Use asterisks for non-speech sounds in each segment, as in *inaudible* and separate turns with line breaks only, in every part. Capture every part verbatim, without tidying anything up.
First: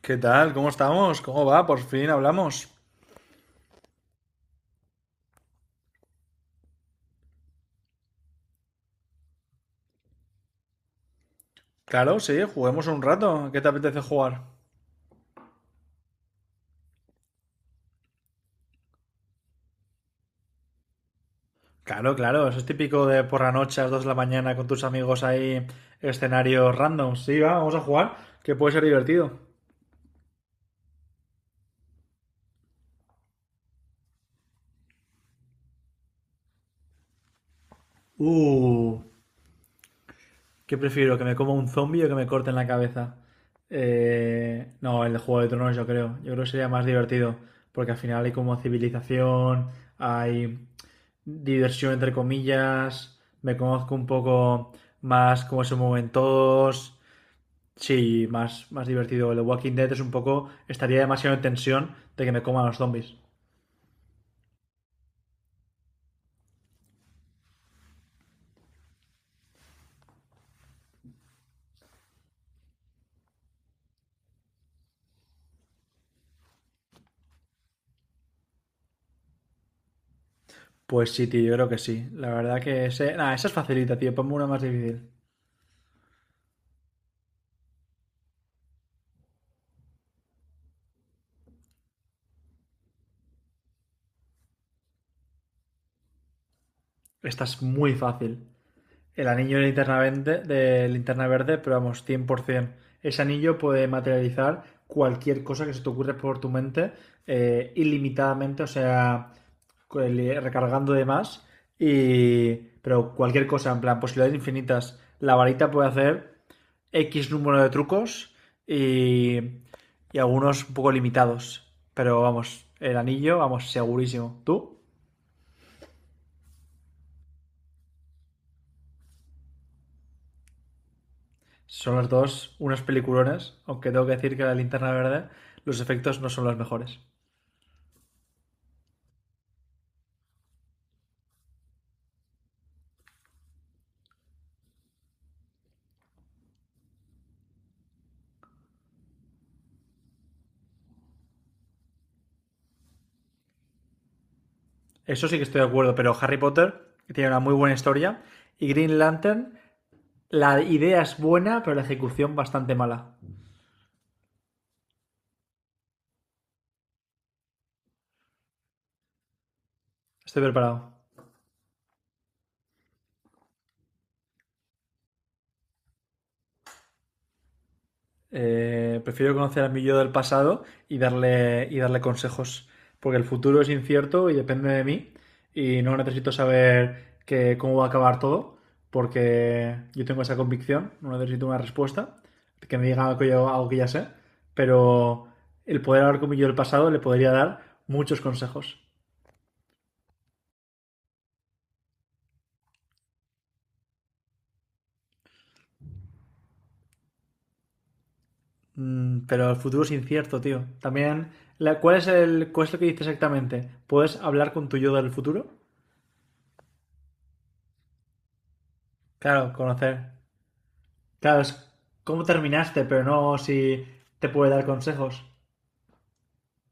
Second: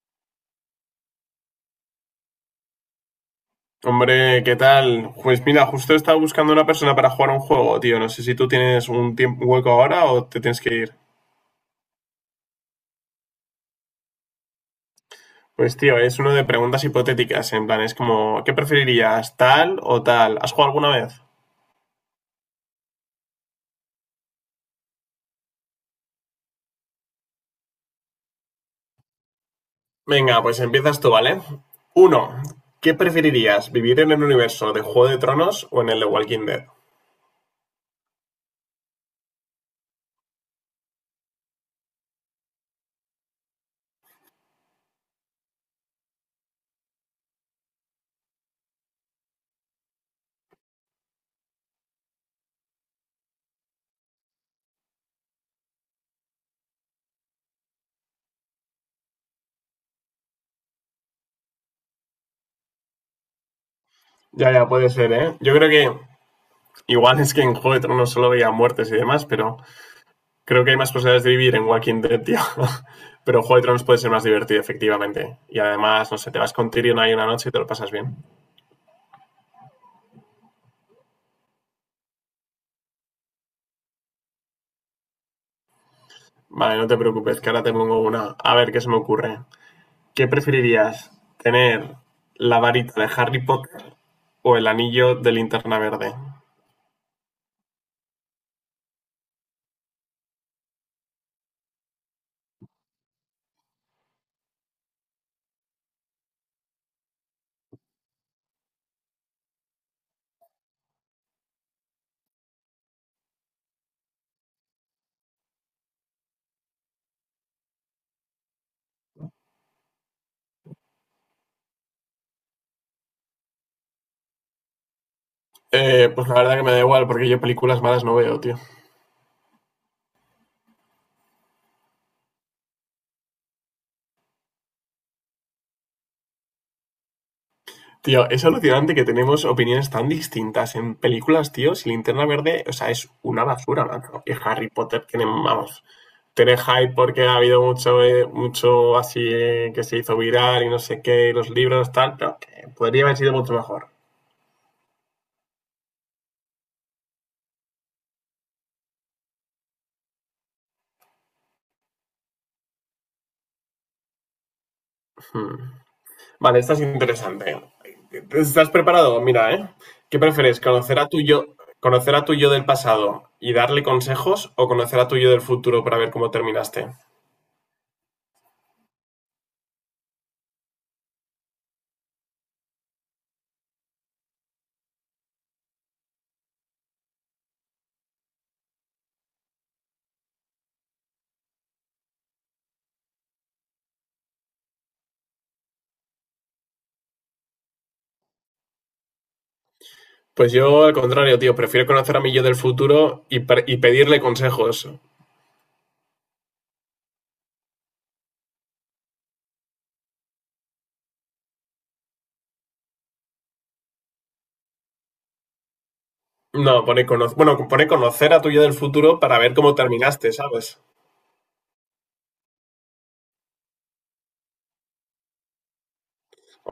¿Qué tal? ¿Cómo estamos? ¿Cómo va? Por fin hablamos.
Hombre, ¿qué tal? Pues mira, justo estaba buscando una persona para jugar un juego, tío. No sé si tú tienes un tiempo un hueco ahora o te tienes que ir.
Claro, sí, juguemos un rato. ¿Qué te apetece jugar?
Pues tío, es uno de preguntas hipotéticas, en plan, es como, ¿qué preferirías, tal o tal? ¿Has jugado alguna vez?
Claro, claro, eso es típico de por la noche a las dos de la mañana con tus amigos ahí, escenarios random. Sí, va, vamos a jugar, que puede ser divertido.
Venga, pues empiezas tú, ¿vale? Uno, ¿qué preferirías, vivir en el universo de Juego de Tronos o en el de Walking Dead?
Uh, ¿Qué prefiero? ¿Que me coma un zombie o que me corten la cabeza? Eh, no, el de Juego de Tronos yo creo. Yo creo que sería más divertido. Porque al final hay como civilización, hay diversión entre comillas, me conozco un poco más cómo se mueven todos. Sí, más, más divertido. El de Walking Dead es un poco, estaría demasiado en tensión de que me coman los zombies.
Ya, ya, puede ser, ¿eh? Yo creo que igual es que en Juego de Tronos solo veía muertes y demás, pero creo que hay más posibilidades de vivir en Walking Dead, tío. *laughs* Pero Juego de Tronos puede ser más divertido, efectivamente. Y además, no sé, te vas con Tyrion ahí una noche y te lo pasas bien.
Pues sí, tío, yo creo que sí. La verdad que ese, nah, esa es facilita, tío. Ponme una más difícil.
Vale, no te preocupes, que ahora te pongo una. A ver, ¿qué se me ocurre? ¿Qué preferirías? ¿Tener la varita de Harry Potter o el anillo de linterna verde?
Esta es muy fácil. El anillo de linterna verde, de linterna verde, pero vamos, cien por ciento. Ese anillo puede materializar cualquier cosa que se te ocurra por tu mente, eh, ilimitadamente, o sea, el- recargando de más, y, pero cualquier cosa, en plan, posibilidades infinitas. La varita puede hacer X número de trucos y, y algunos un poco limitados, pero vamos, el anillo, vamos, segurísimo. ¿Tú?
Eh, pues la verdad que me da igual, porque yo películas malas no veo, tío.
Son los dos unos peliculones, aunque tengo que decir que la linterna verde, los efectos no son los mejores.
Tío, es alucinante que tenemos opiniones tan distintas en películas, tío. Si Linterna Verde, o sea, es una basura, macho. Y Harry Potter tiene, vamos, tener hype porque ha habido mucho, eh, mucho así eh, que se hizo viral y no sé qué, los libros, tal, pero que podría haber sido mucho mejor.
Eso sí que estoy de acuerdo, pero Harry Potter tiene una muy buena historia y Green Lantern, la idea es buena, pero la ejecución bastante mala.
Hmm. Vale, esta es interesante. ¿Estás preparado? Mira, ¿eh? ¿Qué
Estoy
prefieres?
preparado.
¿Conocer a tu yo, ¿conocer a tu yo del pasado y darle consejos o conocer a tu yo del futuro para ver cómo terminaste?
Eh, prefiero conocer a mi yo del pasado y darle, y darle consejos, porque el futuro es incierto y depende de mí y no necesito saber que, cómo va a acabar todo, porque yo tengo esa convicción, no necesito una respuesta que me diga algo que, yo, algo que ya sé, pero el poder hablar con mi yo del pasado le podría dar muchos consejos.
Pues yo, al contrario, tío, prefiero conocer a mi yo del futuro y, pre- y pedirle consejos.
Mm, pero el futuro es incierto, tío. También, la- ¿cuál, es el, ¿cuál es lo que dice exactamente? ¿Puedes hablar con tu yo del futuro?
No, pone cono- bueno, pone conocer a tu yo del futuro para
Claro,
ver cómo
conocer.
terminaste, ¿sabes?
Claro, es cómo terminaste, pero no si te puede dar consejos.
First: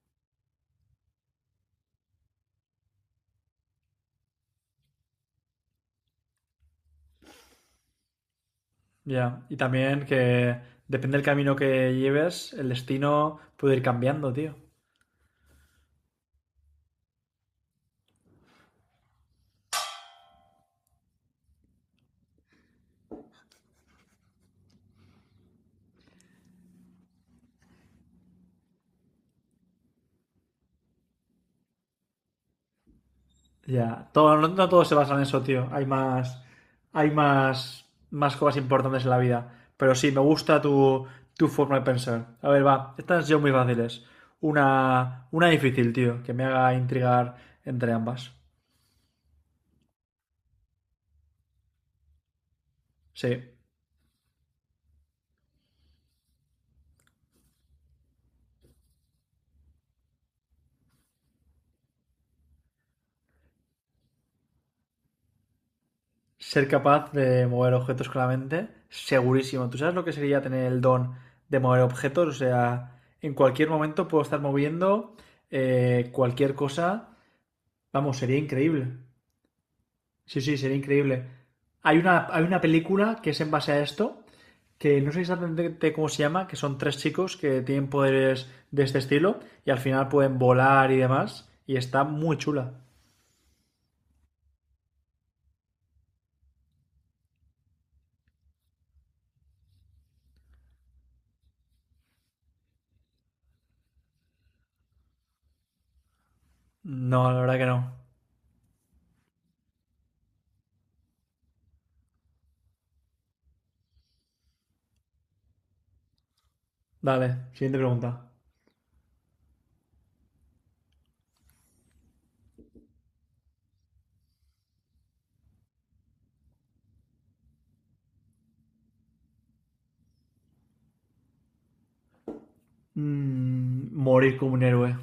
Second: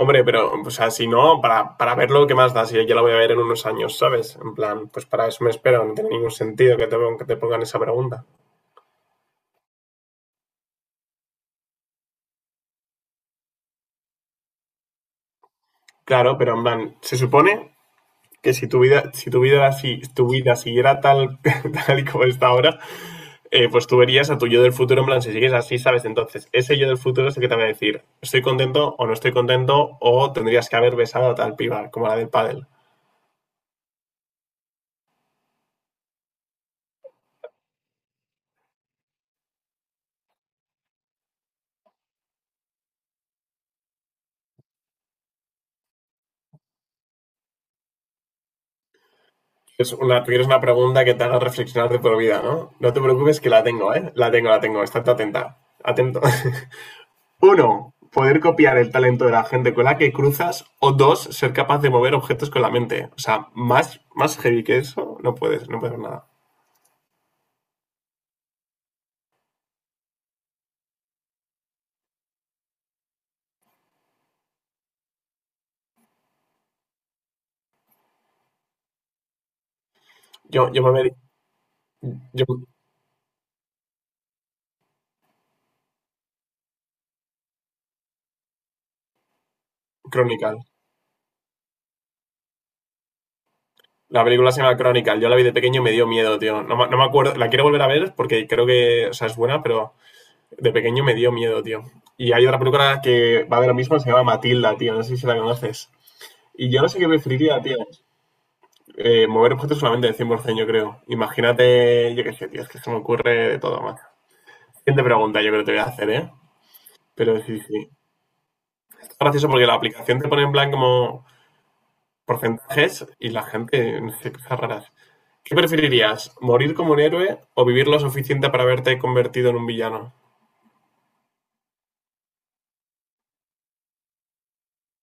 Hombre, pero, o sea, si no, para, para verlo, ¿qué más da? Si ya lo voy a ver en unos años, ¿sabes? En plan, pues para eso me espero, no tiene ningún sentido que te, que te pongan esa pregunta.
Ya, y también que depende del camino que lleves, el destino puede ir cambiando, tío.
Claro, pero en plan, se supone que si tu vida, si tu vida, si tu vida siguiera tal, *laughs* tal y como está ahora, eh, pues tú verías a tu yo del futuro, en plan, si sigues así, ¿sabes? Entonces, ese yo del futuro es el que te va a decir, estoy contento o no estoy contento, o tendrías que haber besado a tal piba, como la del pádel.
Ya, todo, no, no todo se basa en eso, tío. Hay más, hay más, más cosas importantes en la vida. Pero sí, me gusta tu, tu forma de pensar. A ver, va, estas son muy fáciles. Una, una difícil, tío, que me haga intrigar entre ambas.
Es una, tú quieres una pregunta que te haga reflexionar de por vida, ¿no? No te preocupes que
Sí.
la tengo, ¿eh? La tengo, la tengo. Estate atenta. Atento. *laughs* Uno, poder copiar el talento de la gente con la que cruzas. O dos, ser capaz de mover objetos con la mente. O sea, más, más heavy que eso, no puedes, no puedes nada.
Ser capaz de mover objetos con la mente, segurísimo. ¿Tú sabes lo que sería tener el don de mover objetos? O sea, en cualquier momento puedo estar moviendo eh, cualquier cosa. Vamos, sería increíble. Sí, sí,
Yo,
sería
yo me vi...
increíble. Hay una, hay
yo,
una película que es en base a esto, que no sé exactamente cómo se llama, que son tres chicos que tienen poderes de este estilo y al final pueden
Chronicle.
volar y demás. Y está muy chula.
La película se llama Chronicle. Yo la vi de pequeño y me dio miedo, tío. No, no me acuerdo. La quiero volver a ver porque creo que, o sea, es buena, pero de pequeño me dio miedo, tío. Y hay otra película que va de lo mismo, se llama Matilda, tío. No sé si la conoces. Y yo no sé qué
No, la verdad
preferiría,
que
tío.
no.
Eh, mover objetos solamente del cien por cien por ciento, yo creo. Imagínate, yo qué sé, tío. Es que se me ocurre de todo, macho. Siguiente pregunta, yo creo que te voy a hacer, ¿eh? Pero
Dale,
sí,
siguiente
sí.
pregunta.
Es gracioso porque la aplicación te pone en plan como porcentajes y la gente, no sé, cosas raras. ¿Qué preferirías? ¿Morir como un héroe o vivir lo suficiente para haberte convertido en un villano?
Mm, morir como un héroe.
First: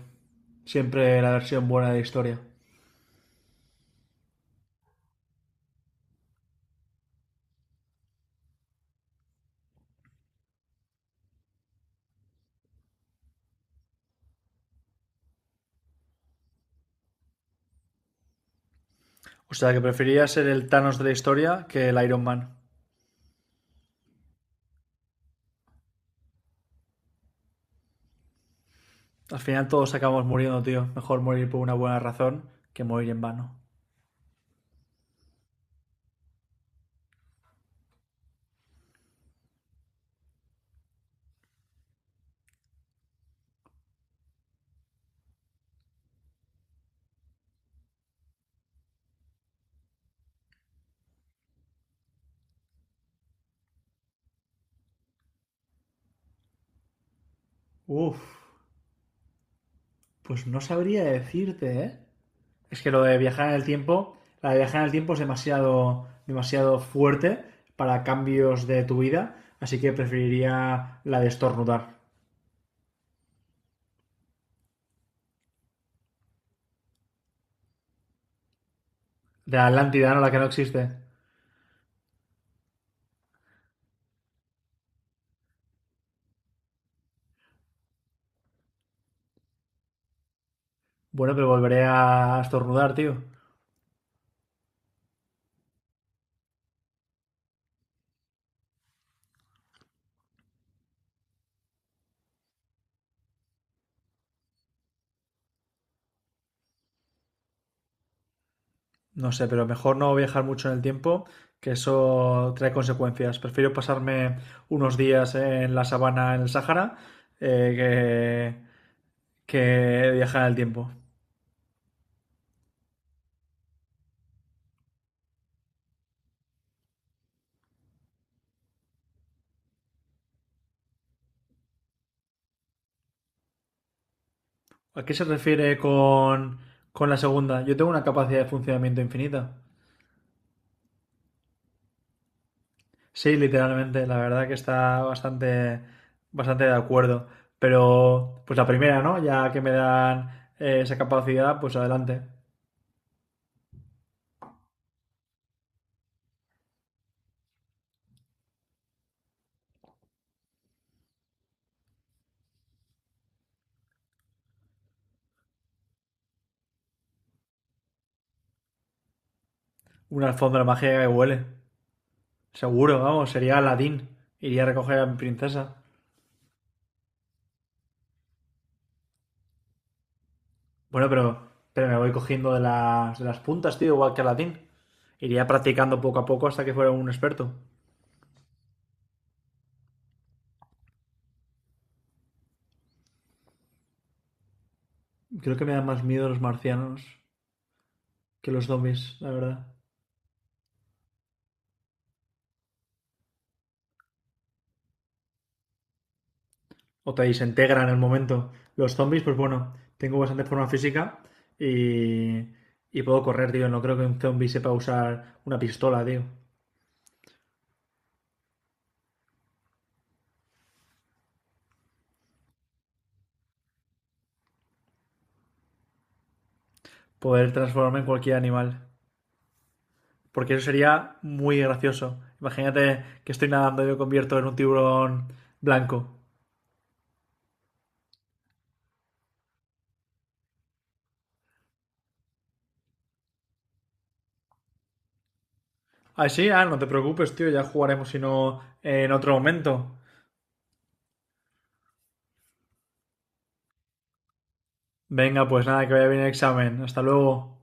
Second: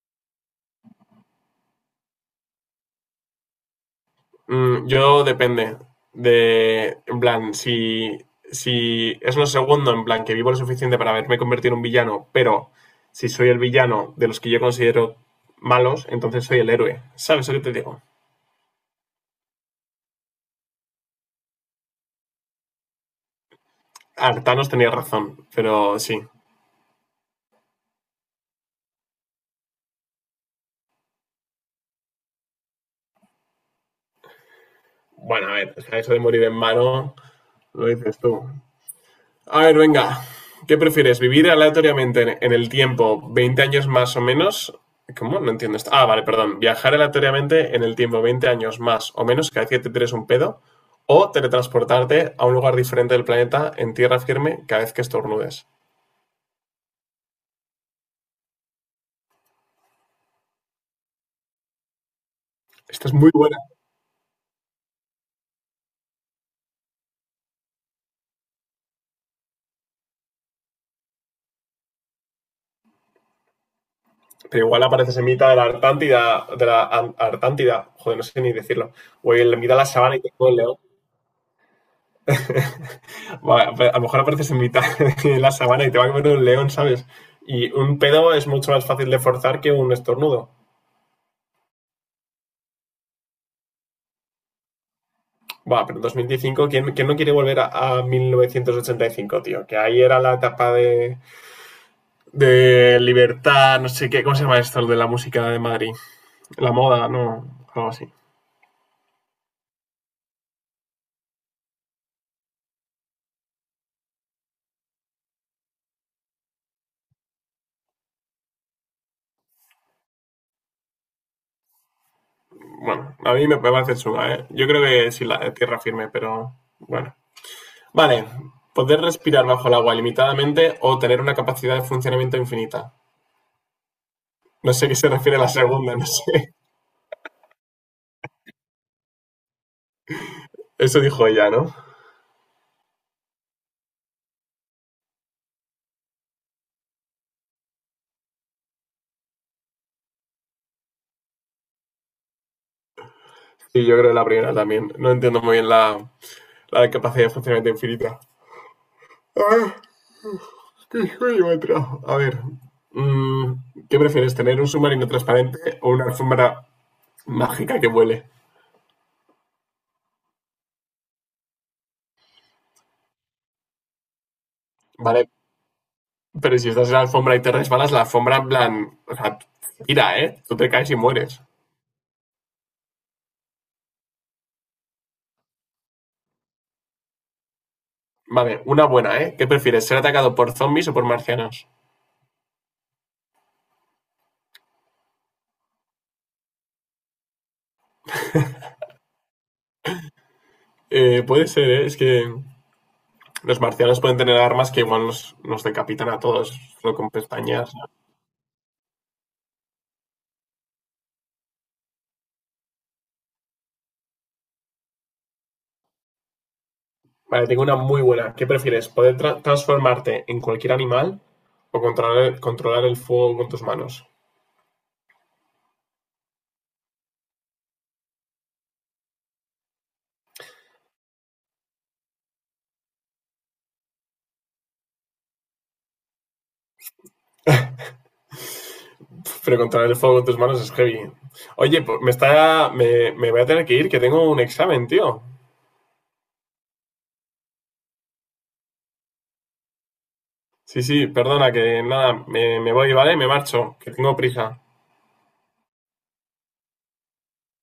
Siempre la versión buena de la historia.
Mm, yo depende de, en plan, si, si es lo segundo, en plan, que vivo lo suficiente para haberme convertido en un villano, pero si soy el villano de los que yo considero malos, entonces soy el héroe. ¿Sabes lo que te digo?
O sea, que preferiría ser el Thanos de la historia que el Iron Man.
Artanos tenía razón, pero sí.
Al final todos acabamos muriendo, tío. Mejor morir por una buena razón que morir en vano.
Bueno, a ver, o sea, eso de morir en mano, lo dices tú. A ver, venga. ¿Qué prefieres? ¿Vivir aleatoriamente en en el tiempo veinte años más o menos? ¿Cómo? No entiendo esto. Ah, vale, perdón. ¿Viajar aleatoriamente en el tiempo veinte años más o menos cada vez que te tires un pedo? ¿O teletransportarte a un lugar diferente del planeta en tierra firme cada vez que estornudes?
Uf, pues no sabría decirte, ¿eh? Es que lo
Esta es
de
muy
viajar en
buena.
el tiempo, la de viajar en el tiempo es demasiado, demasiado fuerte para cambios de tu vida, así que preferiría la de estornudar.
Pero igual apareces en mitad de la Artántida, de la Ar- Artántida, joder, no sé ni decirlo. O
De
en
la
mitad de la
Atlántida,
sabana
¿no?
y
La
te
que no
come un león.
existe.
Va, a lo mejor apareces en mitad *laughs* de la sabana y te va a comer un león, ¿sabes? Y un pedo es mucho más fácil de forzar que un estornudo.
Bueno, pero volveré a estornudar, tío.
Va, pero en dos mil quince, ¿quién, quién no quiere volver a, a mil novecientos ochenta y cinco, tío? Que ahí era la etapa de, de libertad, no sé qué, ¿cómo se llama esto?, de la música de Madrid. La moda, ¿no? Algo así.
No sé, pero mejor no viajar mucho en el tiempo, que eso trae consecuencias. Prefiero pasarme unos días en la sabana, en el Sáhara, eh, que, que viajar en el tiempo.
Bueno, a mí me parece chunga, ¿eh? Yo creo que sí, la eh, tierra firme, pero bueno. Vale, poder respirar bajo el agua limitadamente o tener una capacidad de funcionamiento infinita. No sé a qué
¿A
se
qué se
refiere la
refiere
segunda, no sé.
con, con la segunda? Yo tengo una capacidad de funcionamiento infinita.
Eso dijo ella, ¿no?
Sí, literalmente, la verdad que está bastante, bastante de acuerdo. Pero, pues la primera, ¿no? Ya que me dan eh, esa capacidad, pues adelante.
Y yo creo que la primera también. No entiendo muy bien la, la capacidad de funcionamiento infinita. Ah, qué sueño me trajo. A ver, mm, ¿qué prefieres, tener un submarino transparente o una alfombra mágica que vuele?
Una alfombra mágica que huele. Seguro, vamos, sería Aladdin. Iría a recoger a mi
Vale,
princesa.
pero si estás en la alfombra y te resbalas, la alfombra, en plan, o sea, tira, ¿eh? Tú te caes y
Bueno,
mueres.
pero, pero me voy cogiendo de las, de las puntas, tío, igual que Aladdin. Iría practicando poco a poco hasta que fuera un experto.
Vale, una buena, ¿eh? ¿Qué prefieres, ser atacado por zombies o por marcianos?
Creo que me dan más miedo los marcianos que los zombies, la verdad.
Eh, puede ser, ¿eh? Es que. Los marcianos pueden tener armas que igual nos, nos decapitan a todos, solo con
O te
pestañas.
desintegran en el momento. Los zombies, pues bueno, tengo bastante forma física y, y puedo correr, tío. No creo que un zombie sepa usar una pistola, tío.
Vale, tengo una muy buena. ¿Qué prefieres? ¿Poder tra- transformarte en cualquier animal o controlar el, controlar el fuego con tus manos?
Poder transformarme en cualquier animal. Porque eso sería muy gracioso. Imagínate que estoy nadando y me convierto en un tiburón blanco.
Pero controlar el fuego con tus manos es heavy. Oye, pues, me está. Me, me voy a tener que ir, que tengo un examen, tío.
Ah, sí, ah, no te preocupes, tío, ya jugaremos si no en otro momento.
Sí, sí, perdona, que nada, me, me voy, ¿vale? Me marcho, que tengo prisa.
Venga, pues nada, que vaya bien el examen. Hasta luego.